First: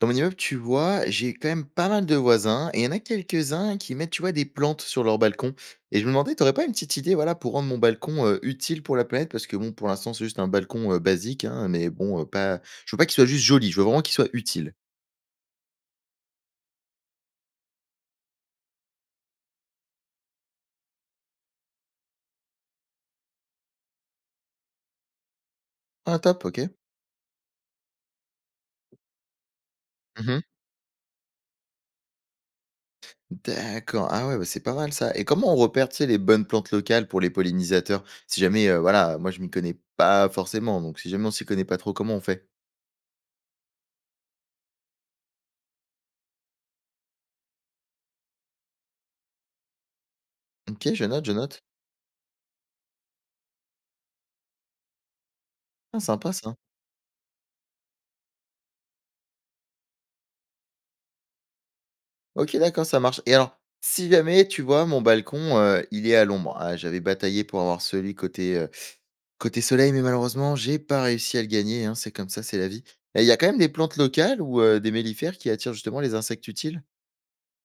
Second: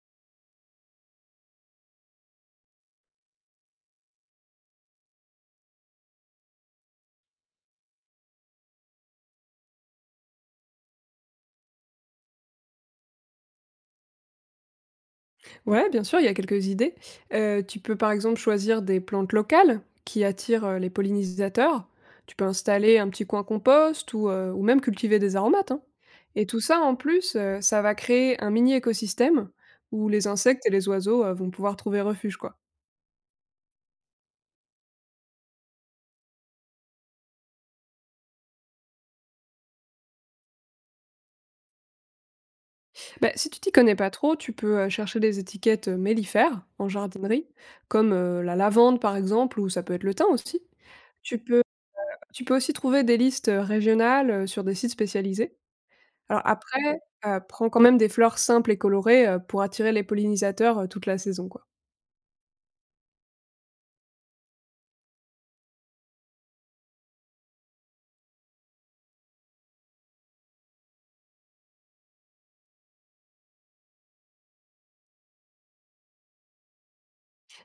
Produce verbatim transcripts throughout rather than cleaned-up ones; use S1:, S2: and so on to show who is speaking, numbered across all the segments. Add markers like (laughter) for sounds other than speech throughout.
S1: Dans mon immeuble, tu vois, j'ai quand même pas mal de voisins et il y en a quelques-uns qui mettent, tu vois, des plantes sur leur balcon. Et je me demandais, t'aurais pas une petite idée, voilà, pour rendre mon balcon euh, utile pour la planète? Parce que bon, pour l'instant, c'est juste un balcon euh, basique, hein, mais bon, euh, pas... je veux pas qu'il soit juste joli, je veux vraiment qu'il soit utile.
S2: Ouais, bien sûr, il y a quelques idées. Euh, tu peux par exemple choisir des plantes locales qui attirent euh, les pollinisateurs. Tu peux installer un petit coin compost ou, euh, ou même cultiver des aromates, hein.
S1: Ah, top,
S2: Et
S1: ok.
S2: tout ça, en plus, euh, ça va créer un mini écosystème où les
S1: Mhm.
S2: insectes et les oiseaux euh, vont pouvoir trouver refuge, quoi.
S1: D'accord, ah ouais, bah, c'est pas mal ça. Et comment on repère, tu sais, les bonnes plantes locales pour les pollinisateurs? Si jamais, euh, voilà, moi je m'y connais pas forcément, donc si jamais on s'y connaît pas trop, comment on fait?
S2: Bah, si tu t'y connais pas trop, tu peux euh, chercher des étiquettes euh, mellifères en jardinerie, comme euh, la lavande par exemple, ou ça peut être le thym aussi.
S1: Ok, je note, je
S2: Tu peux,
S1: note.
S2: tu peux aussi trouver des listes euh, régionales euh, sur des sites spécialisés.
S1: Ah, sympa
S2: Alors
S1: ça.
S2: après, heu, prends quand même des fleurs simples et colorées, heu, pour attirer les pollinisateurs, heu, toute la saison, quoi.
S1: OK, d'accord, ça marche et alors, si jamais, tu vois, mon balcon, heu, il est à l'ombre, ah, j'avais bataillé pour avoir celui côté, heu, côté soleil, mais malheureusement, j'ai pas réussi à le gagner, hein, c'est comme ça, c'est la vie et il y a quand même des plantes locales ou heu, des mellifères qui attirent justement les insectes utiles?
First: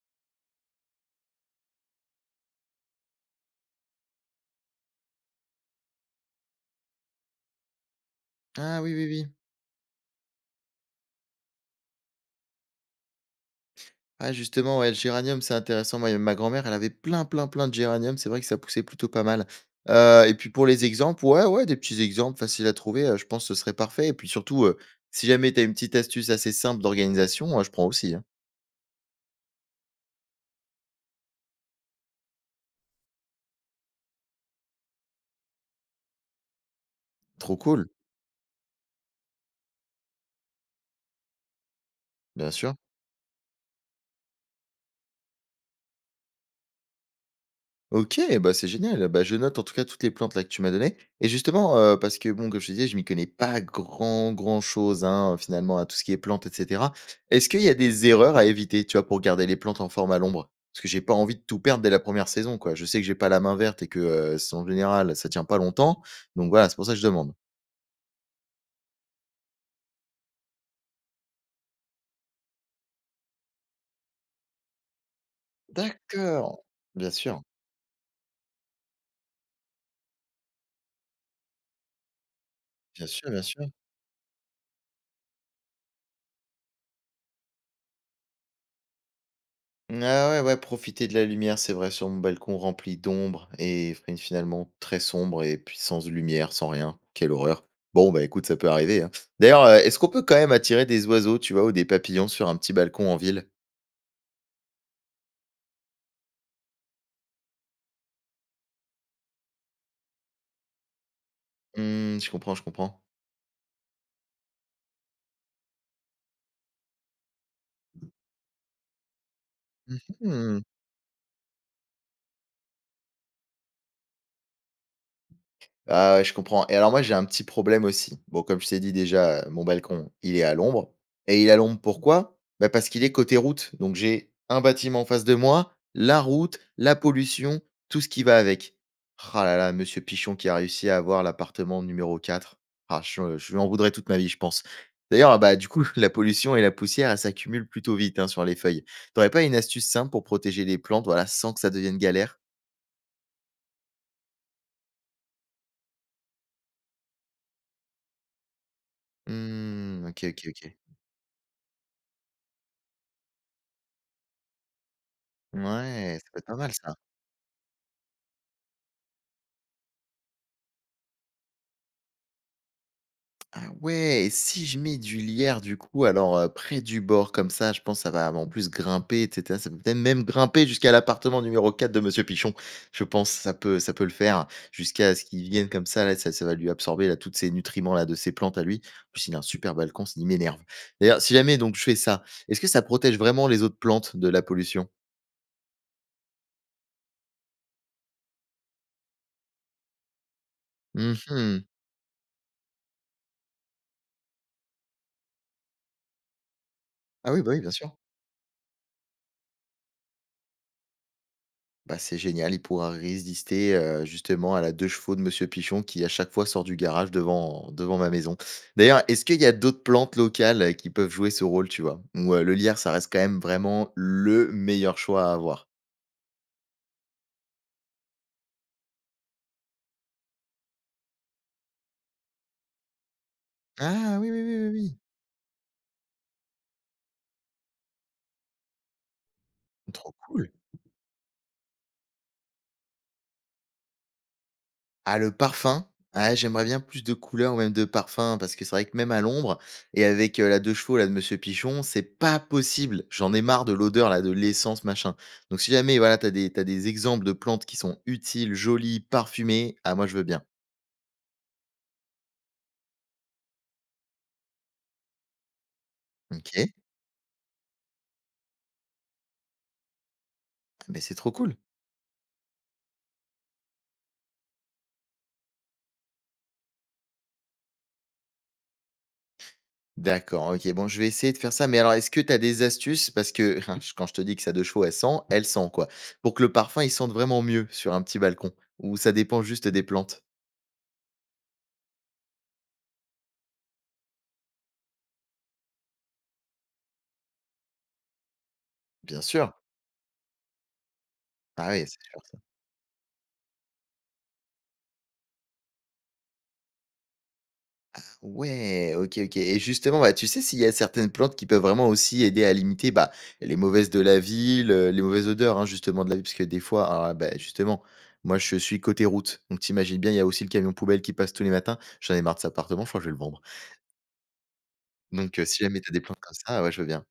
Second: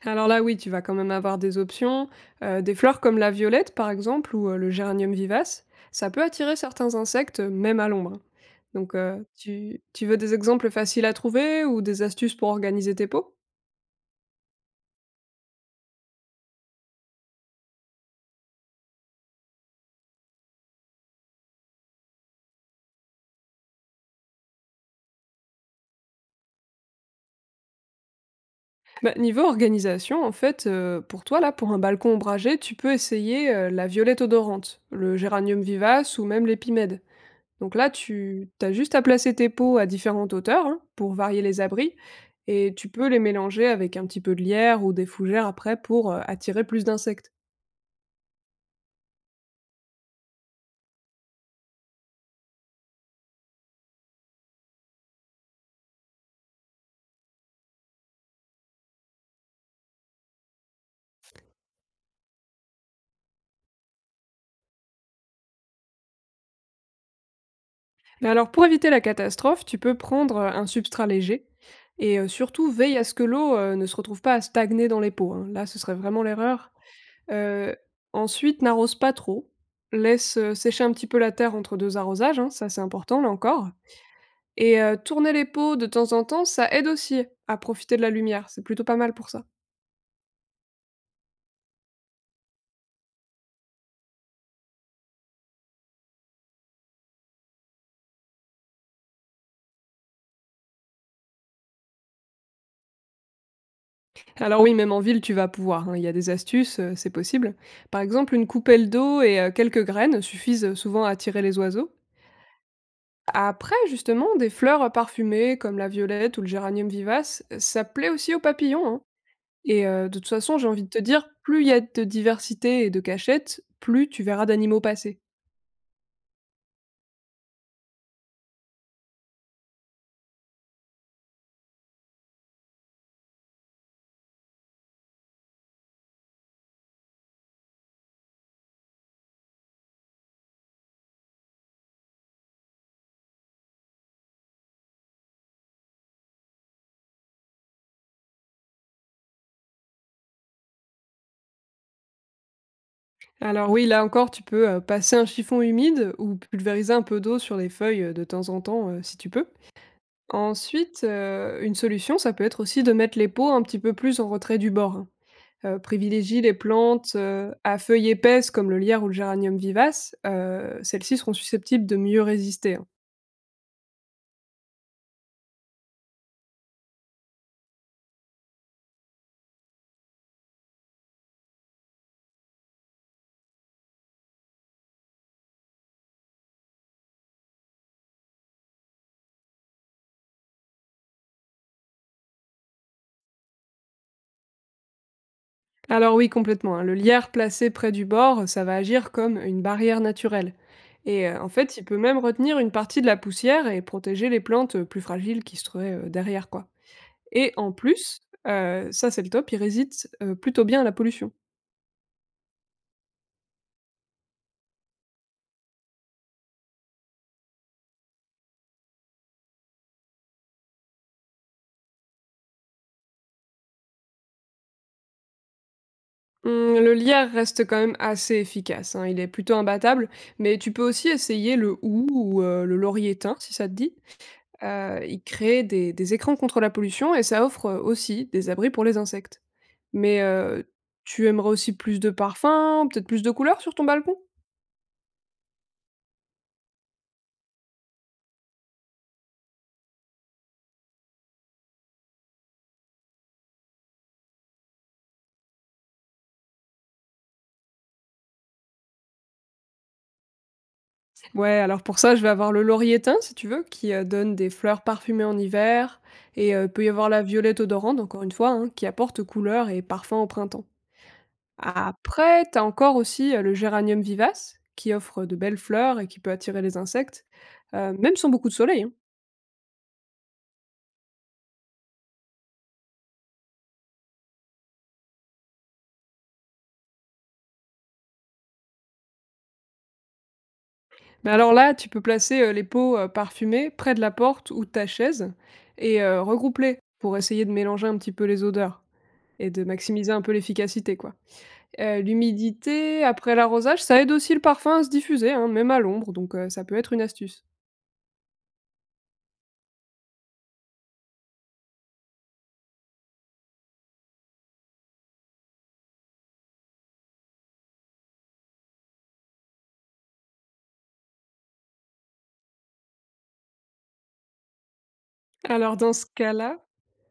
S2: Alors là, oui, tu vas quand même avoir des options. euh, des fleurs comme la violette, par exemple, ou euh, le géranium vivace, ça peut attirer certains insectes, euh, même à l'ombre.
S1: Ah oui,
S2: Donc,
S1: oui,
S2: euh,
S1: oui.
S2: tu, tu veux des exemples faciles à trouver ou des astuces pour organiser tes pots?
S1: Ah justement, ouais, le géranium, c'est intéressant. Moi, ma grand-mère, elle avait plein, plein, plein de géranium. C'est vrai que ça poussait plutôt pas mal, heu et puis pour les exemples, ouais, ouais, des petits exemples faciles à trouver, heu, je pense que ce serait parfait et puis surtout, heu, si jamais tu as une petite astuce assez simple d'organisation, moi, je prends aussi, hein.
S2: Bah, niveau organisation, en fait, euh, pour toi, là, pour un balcon ombragé, tu peux essayer euh, la violette odorante, le géranium vivace ou même l'épimède.
S1: Trop
S2: Donc là,
S1: cool,
S2: tu as juste à placer tes pots à différentes hauteurs, hein, pour varier les abris,
S1: bien
S2: et
S1: sûr.
S2: tu peux les mélanger avec un petit peu de lierre ou des fougères après pour, heu, attirer plus d'insectes.
S1: OK, bah, c'est génial. Bah, je note en tout cas toutes les plantes là que tu m'as données et justement, heu, parce que bon, comme je te disais, je m'y connais pas grand, grand chose, hein, finalement à tout ce qui est plantes et cetera. Est-ce qu'il y a des erreurs à éviter, tu vois, pour garder les plantes en forme à l'ombre? Parce que j'ai pas envie de tout perdre dès la première saison, quoi. Je sais que j'ai pas la main verte et que, heu, c'est en général, ça tient pas longtemps, donc voilà, c'est pour ça que je demande.
S2: Mais alors pour éviter la catastrophe, tu peux prendre, heu, un substrat léger et heu, surtout veille à ce que l'eau, heu, ne se retrouve pas à stagner dans les pots, hein. Là, ce serait vraiment
S1: D'accord.
S2: l'erreur.
S1: Bien sûr,
S2: Heu, ensuite, n'arrose pas trop, laisse, heu, sécher un petit peu la terre entre deux arrosages, hein, ça c'est
S1: bien
S2: important là
S1: sûr, bien sûr.
S2: encore. Et heu, tourner les pots de temps en temps, ça aide aussi à profiter de la lumière, c'est plutôt pas mal pour ça.
S1: Ah ouais, ouais, profiter de la lumière, c'est vrai, sur mon balcon rempli d'ombre et fin- finalement très sombre et puis sans lumière, sans rien. Quelle horreur. Bon, bah écoute, ça peut arriver, hein. D'ailleurs, euh, est-ce qu'on peut quand même attirer des oiseaux, tu vois, ou des papillons sur un petit balcon en ville?
S2: Alors oui, même en ville, tu vas pouvoir, hein, il y a des astuces, heu, c'est possible. Par exemple, une coupelle d'eau et heu, quelques graines suffisent, souvent à attirer les oiseaux.
S1: Hmm, je comprends, je comprends.
S2: Après, justement, des fleurs, parfumées comme la violette ou le géranium vivace, ça plaît aussi aux papillons, hein. Et heu, de toute façon,
S1: Mhm.
S2: j'ai envie de te dire, plus il y a de diversité et de cachettes, plus tu verras d'animaux passer.
S1: Ah ouais, je comprends. Et alors moi, j'ai un petit problème aussi. Bon, comme je t'ai dit déjà, heu, mon balcon, il est à l'ombre et il est à l'ombre pourquoi? Bah, parce qu'il est côté route. Donc j'ai un bâtiment en face de moi, la route, la pollution, tout ce qui va avec. Ah là là, monsieur Pichon qui a réussi à avoir l'appartement numéro quatre. Ah, je je lui en voudrais toute ma vie, je pense. D'ailleurs, ah bah, du coup, (laughs) la pollution et la poussière, elles s'accumulent plutôt vite, hein, sur les feuilles. T'aurais pas une astuce simple pour protéger les plantes, voilà, sans que ça devienne galère?
S2: Alors oui, là encore, tu peux, heu, passer un chiffon humide ou pulvériser un peu d'eau sur les feuilles, heu, de temps en temps, heu, si tu peux.
S1: Mmh, OK, OK, OK.
S2: Ensuite, heu, une solution, ça peut être aussi de mettre les pots un petit peu plus en retrait du bord, hein. Heu,
S1: Ouais, ça peut
S2: privilégie
S1: être
S2: les
S1: pas mal ça.
S2: plantes, heu, à feuilles épaisses comme le lierre ou le géranium vivace, heu, celles-ci seront susceptibles de mieux résister, hein.
S1: Ah ouais, et si je mets du lierre du coup, alors, heu, près du bord comme ça, je pense que ça va en plus grimper et cetera. Ça peut peut-être même grimper jusqu'à l'appartement numéro quatre de monsieur Pichon. Je pense que ça peut ça peut le faire jusqu'à ce qu'il vienne comme ça là, ça ça va lui absorber là toutes ces nutriments là de ses plantes à lui. En plus il a un super balcon, ça qui m'énerve. D'ailleurs, si jamais donc je fais ça, est-ce que ça protège vraiment les autres plantes de la pollution?
S2: Alors oui, complètement, hein, le lierre placé près du bord, ça va agir comme une barrière naturelle et heu, en
S1: Mmh.
S2: fait, il peut même retenir une partie de la poussière et protéger les plantes, heu, plus fragiles qui se trouveraient, heu, derrière, quoi.
S1: Ah oui, bah
S2: Et
S1: oui, bien
S2: en
S1: sûr.
S2: plus, heu, ça c'est le top, il résiste, heu, plutôt bien à la pollution.
S1: Bah, c'est génial, il pourra résister, heu, justement à la deux chevaux de monsieur Pichon qui à chaque fois sort du garage devant devant ma maison. D'ailleurs, est-ce qu'il y a d'autres plantes locales, heu, qui peuvent jouer ce rôle, tu vois? Ou, heu, le lierre, ça reste quand même vraiment le meilleur choix à avoir?
S2: Mmh, le lierre reste quand même assez efficace, hein, il est plutôt imbattable, mais tu peux aussi essayer le hou ou heu, le laurier thym, si ça te dit.
S1: Ah oui, oui, oui, oui, oui.
S2: Heu, ils créent des des écrans contre la pollution et ça offre, heu, aussi des abris pour les insectes.
S1: Trop
S2: Mais,
S1: cool.
S2: heu, tu aimerais aussi plus de parfums, peut-être plus de couleurs sur ton balcon?
S1: Ah le parfum? Ah j'aimerais bien plus de couleurs ou même de parfums parce que c'est vrai que même à l'ombre et avec, heu, la deux chevaux là de Monsieur Pichon, c'est pas possible. J'en ai marre de l'odeur là de l'essence machin. Donc si jamais voilà, t'as des t'as des exemples de plantes qui sont utiles, jolies, parfumées, ah moi je veux bien.
S2: Ouais, alors pour ça, je vais avoir le laurier thym, si tu veux, qui, heu, donne des fleurs parfumées en hiver et heu,
S1: OK,
S2: peut y avoir la violette odorante, encore une fois, hein, qui apporte couleur et parfum au printemps.
S1: mais c'est trop cool.
S2: Après, tu as encore aussi, heu, le géranium vivace qui offre de belles fleurs et qui peut attirer les insectes, heu, même sans beaucoup de soleil, hein.
S1: D'accord, OK. Bon je vais essayer de faire ça, mais alors est-ce que tu as des astuces? Parce que (laughs) hein, je- quand je te dis que sa deux chevaux, elle sent, elle sent quoi. Pour que le parfum, il sente vraiment mieux sur un petit balcon? Ou ça dépend juste des plantes?
S2: Mais alors là, tu peux placer, heu, les pots, heu, parfumés près de la porte ou de ta chaise et heu, regroupe pour essayer de mélanger un petit peu les odeurs
S1: Bien
S2: et
S1: sûr.
S2: de maximiser un peu l'efficacité, quoi.
S1: Ah oui, c'est
S2: Heu,
S1: sûr.
S2: l'humidité après l'arrosage, ça aide aussi le parfum à se diffuser, hein, même à l'ombre, donc heu, ça peut être une astuce.
S1: Ouais, OK, OK et justement, bah, tu sais s'il y a certaines plantes qui peuvent vraiment aussi aider à limiter, bah, les mauvaises de la ville, heu, les mauvaises odeurs, hein, justement de la ville? Parce que des fois, alors, bah, justement, moi je suis côté route, donc t'imagines bien, il y a aussi le camion poubelle qui passe tous les matins. J'en ai marre de cet appartement, je crois que je vais le vendre. Donc heu, si
S2: Alors
S1: jamais t'as
S2: dans
S1: des
S2: ce
S1: plantes comme
S2: cas-là
S1: ça, ouais, je veux bien.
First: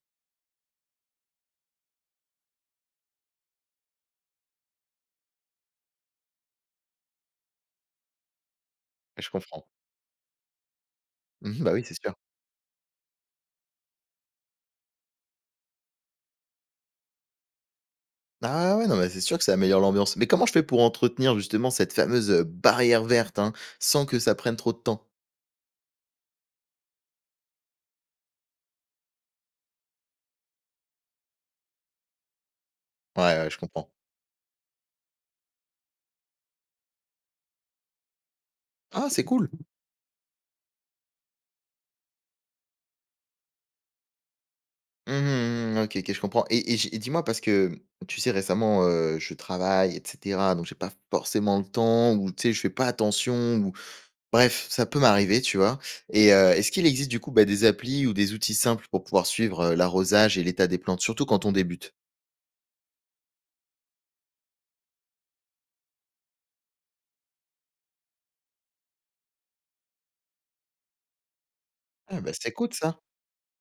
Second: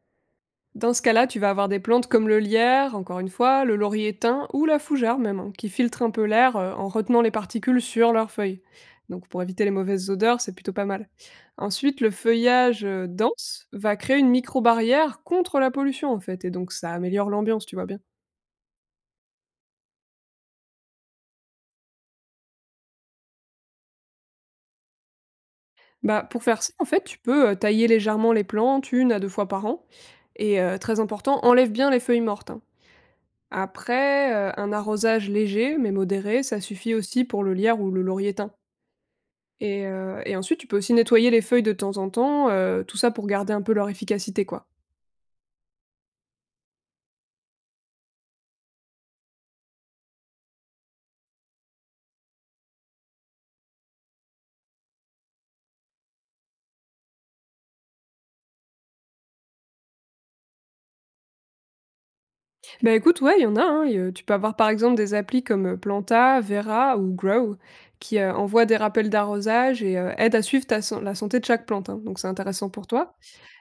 S2: Dans ce cas-là, tu vas avoir des plantes comme le lierre, encore une fois, le laurier thym ou la fougère même, hein, qui filtrent un peu l'air euh, en retenant les particules sur leurs feuilles. Donc
S1: Je
S2: pour éviter
S1: comprends.
S2: les mauvaises odeurs, c'est plutôt pas mal.
S1: Mmh bah, oui,
S2: Ensuite,
S1: c'est
S2: le
S1: sûr.
S2: feuillage euh, dense va créer une micro-barrière contre la pollution en fait, et donc ça améliore l'ambiance, tu vois bien.
S1: Ah ouais, ouais, non, mais c'est sûr que ça améliore l'ambiance. Mais comment je fais pour entretenir justement cette fameuse, heu, barrière verte, hein, sans que ça prenne trop de temps?
S2: Bah pour faire ça, en fait, tu peux euh, tailler légèrement les plantes une à deux fois par an, et euh, très important, enlève bien les feuilles mortes, hein.
S1: Ouais, ouais, je comprends.
S2: Après, euh, un arrosage léger mais modéré, ça suffit aussi pour le lierre ou le laurier thym.
S1: Ah, c'est cool!
S2: Et heu et ensuite, tu peux aussi nettoyer les feuilles de temps en temps, heu, tout ça pour garder un peu leur efficacité, quoi.
S1: Mmh mh, mmh. OK, OK, je comprends et et j'ai et dis-moi parce que, tu sais récemment, heu, je travaille et cetera, donc j'ai pas forcément le temps ou tu sais, je fais pas attention ou bref, ça peut m'arriver, tu vois? Et heu, est-ce qu'il existe du coup, bah, des applis ou des outils simples pour pouvoir suivre, heu, l'arrosage et l'état des plantes, surtout quand on débute?
S2: Bah, écoute, ouais, il y en a, hein, et heu, tu peux avoir, par exemple, des applis comme, heu, Planta, Vera ou Grow qui, heu, envoient des rappels d'arrosage et heu, aident à suivre ta san la santé de chaque plante, hein, donc
S1: Ah
S2: c'est
S1: bah, c'est
S2: intéressant
S1: cool
S2: pour
S1: ça.
S2: toi.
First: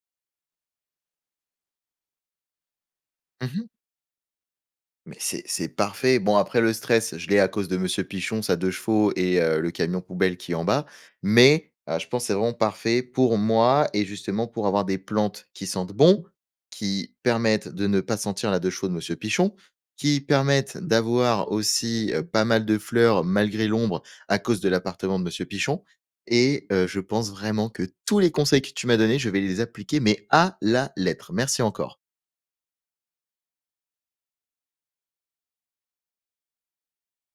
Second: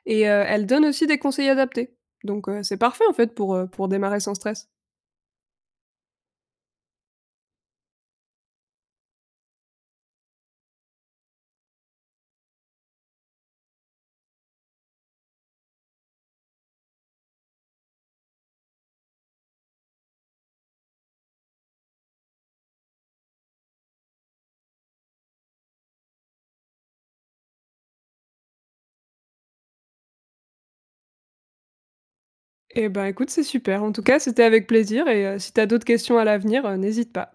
S2: Et heu, elle donne aussi des conseils adaptés. Donc heu, c'est parfait en fait pour, heu,
S1: Mmh.
S2: pour démarrer sans stress.
S1: Mais c'est c'est parfait. Bon, après le stress, je l'ai à cause de monsieur Pichon, sa deux chevaux et heu, le camion poubelle qui est en bas. Mais, heu, je pense que c'est vraiment parfait pour moi et justement pour avoir des plantes qui sentent bon, qui permettent de ne pas sentir la deux chevaux de monsieur Pichon, qui permettent d'avoir aussi, heu, pas mal de fleurs malgré l'ombre à cause de l'appartement de monsieur Pichon et heu, je pense vraiment que tous les conseils que tu m'as donnés, je vais les appliquer mais à la lettre. Merci encore.
S2: Et ben, écoute, c'est super. En tout cas, c'était avec plaisir et heu, si t'as d'autres questions à l'avenir, heu, n'hésite pas.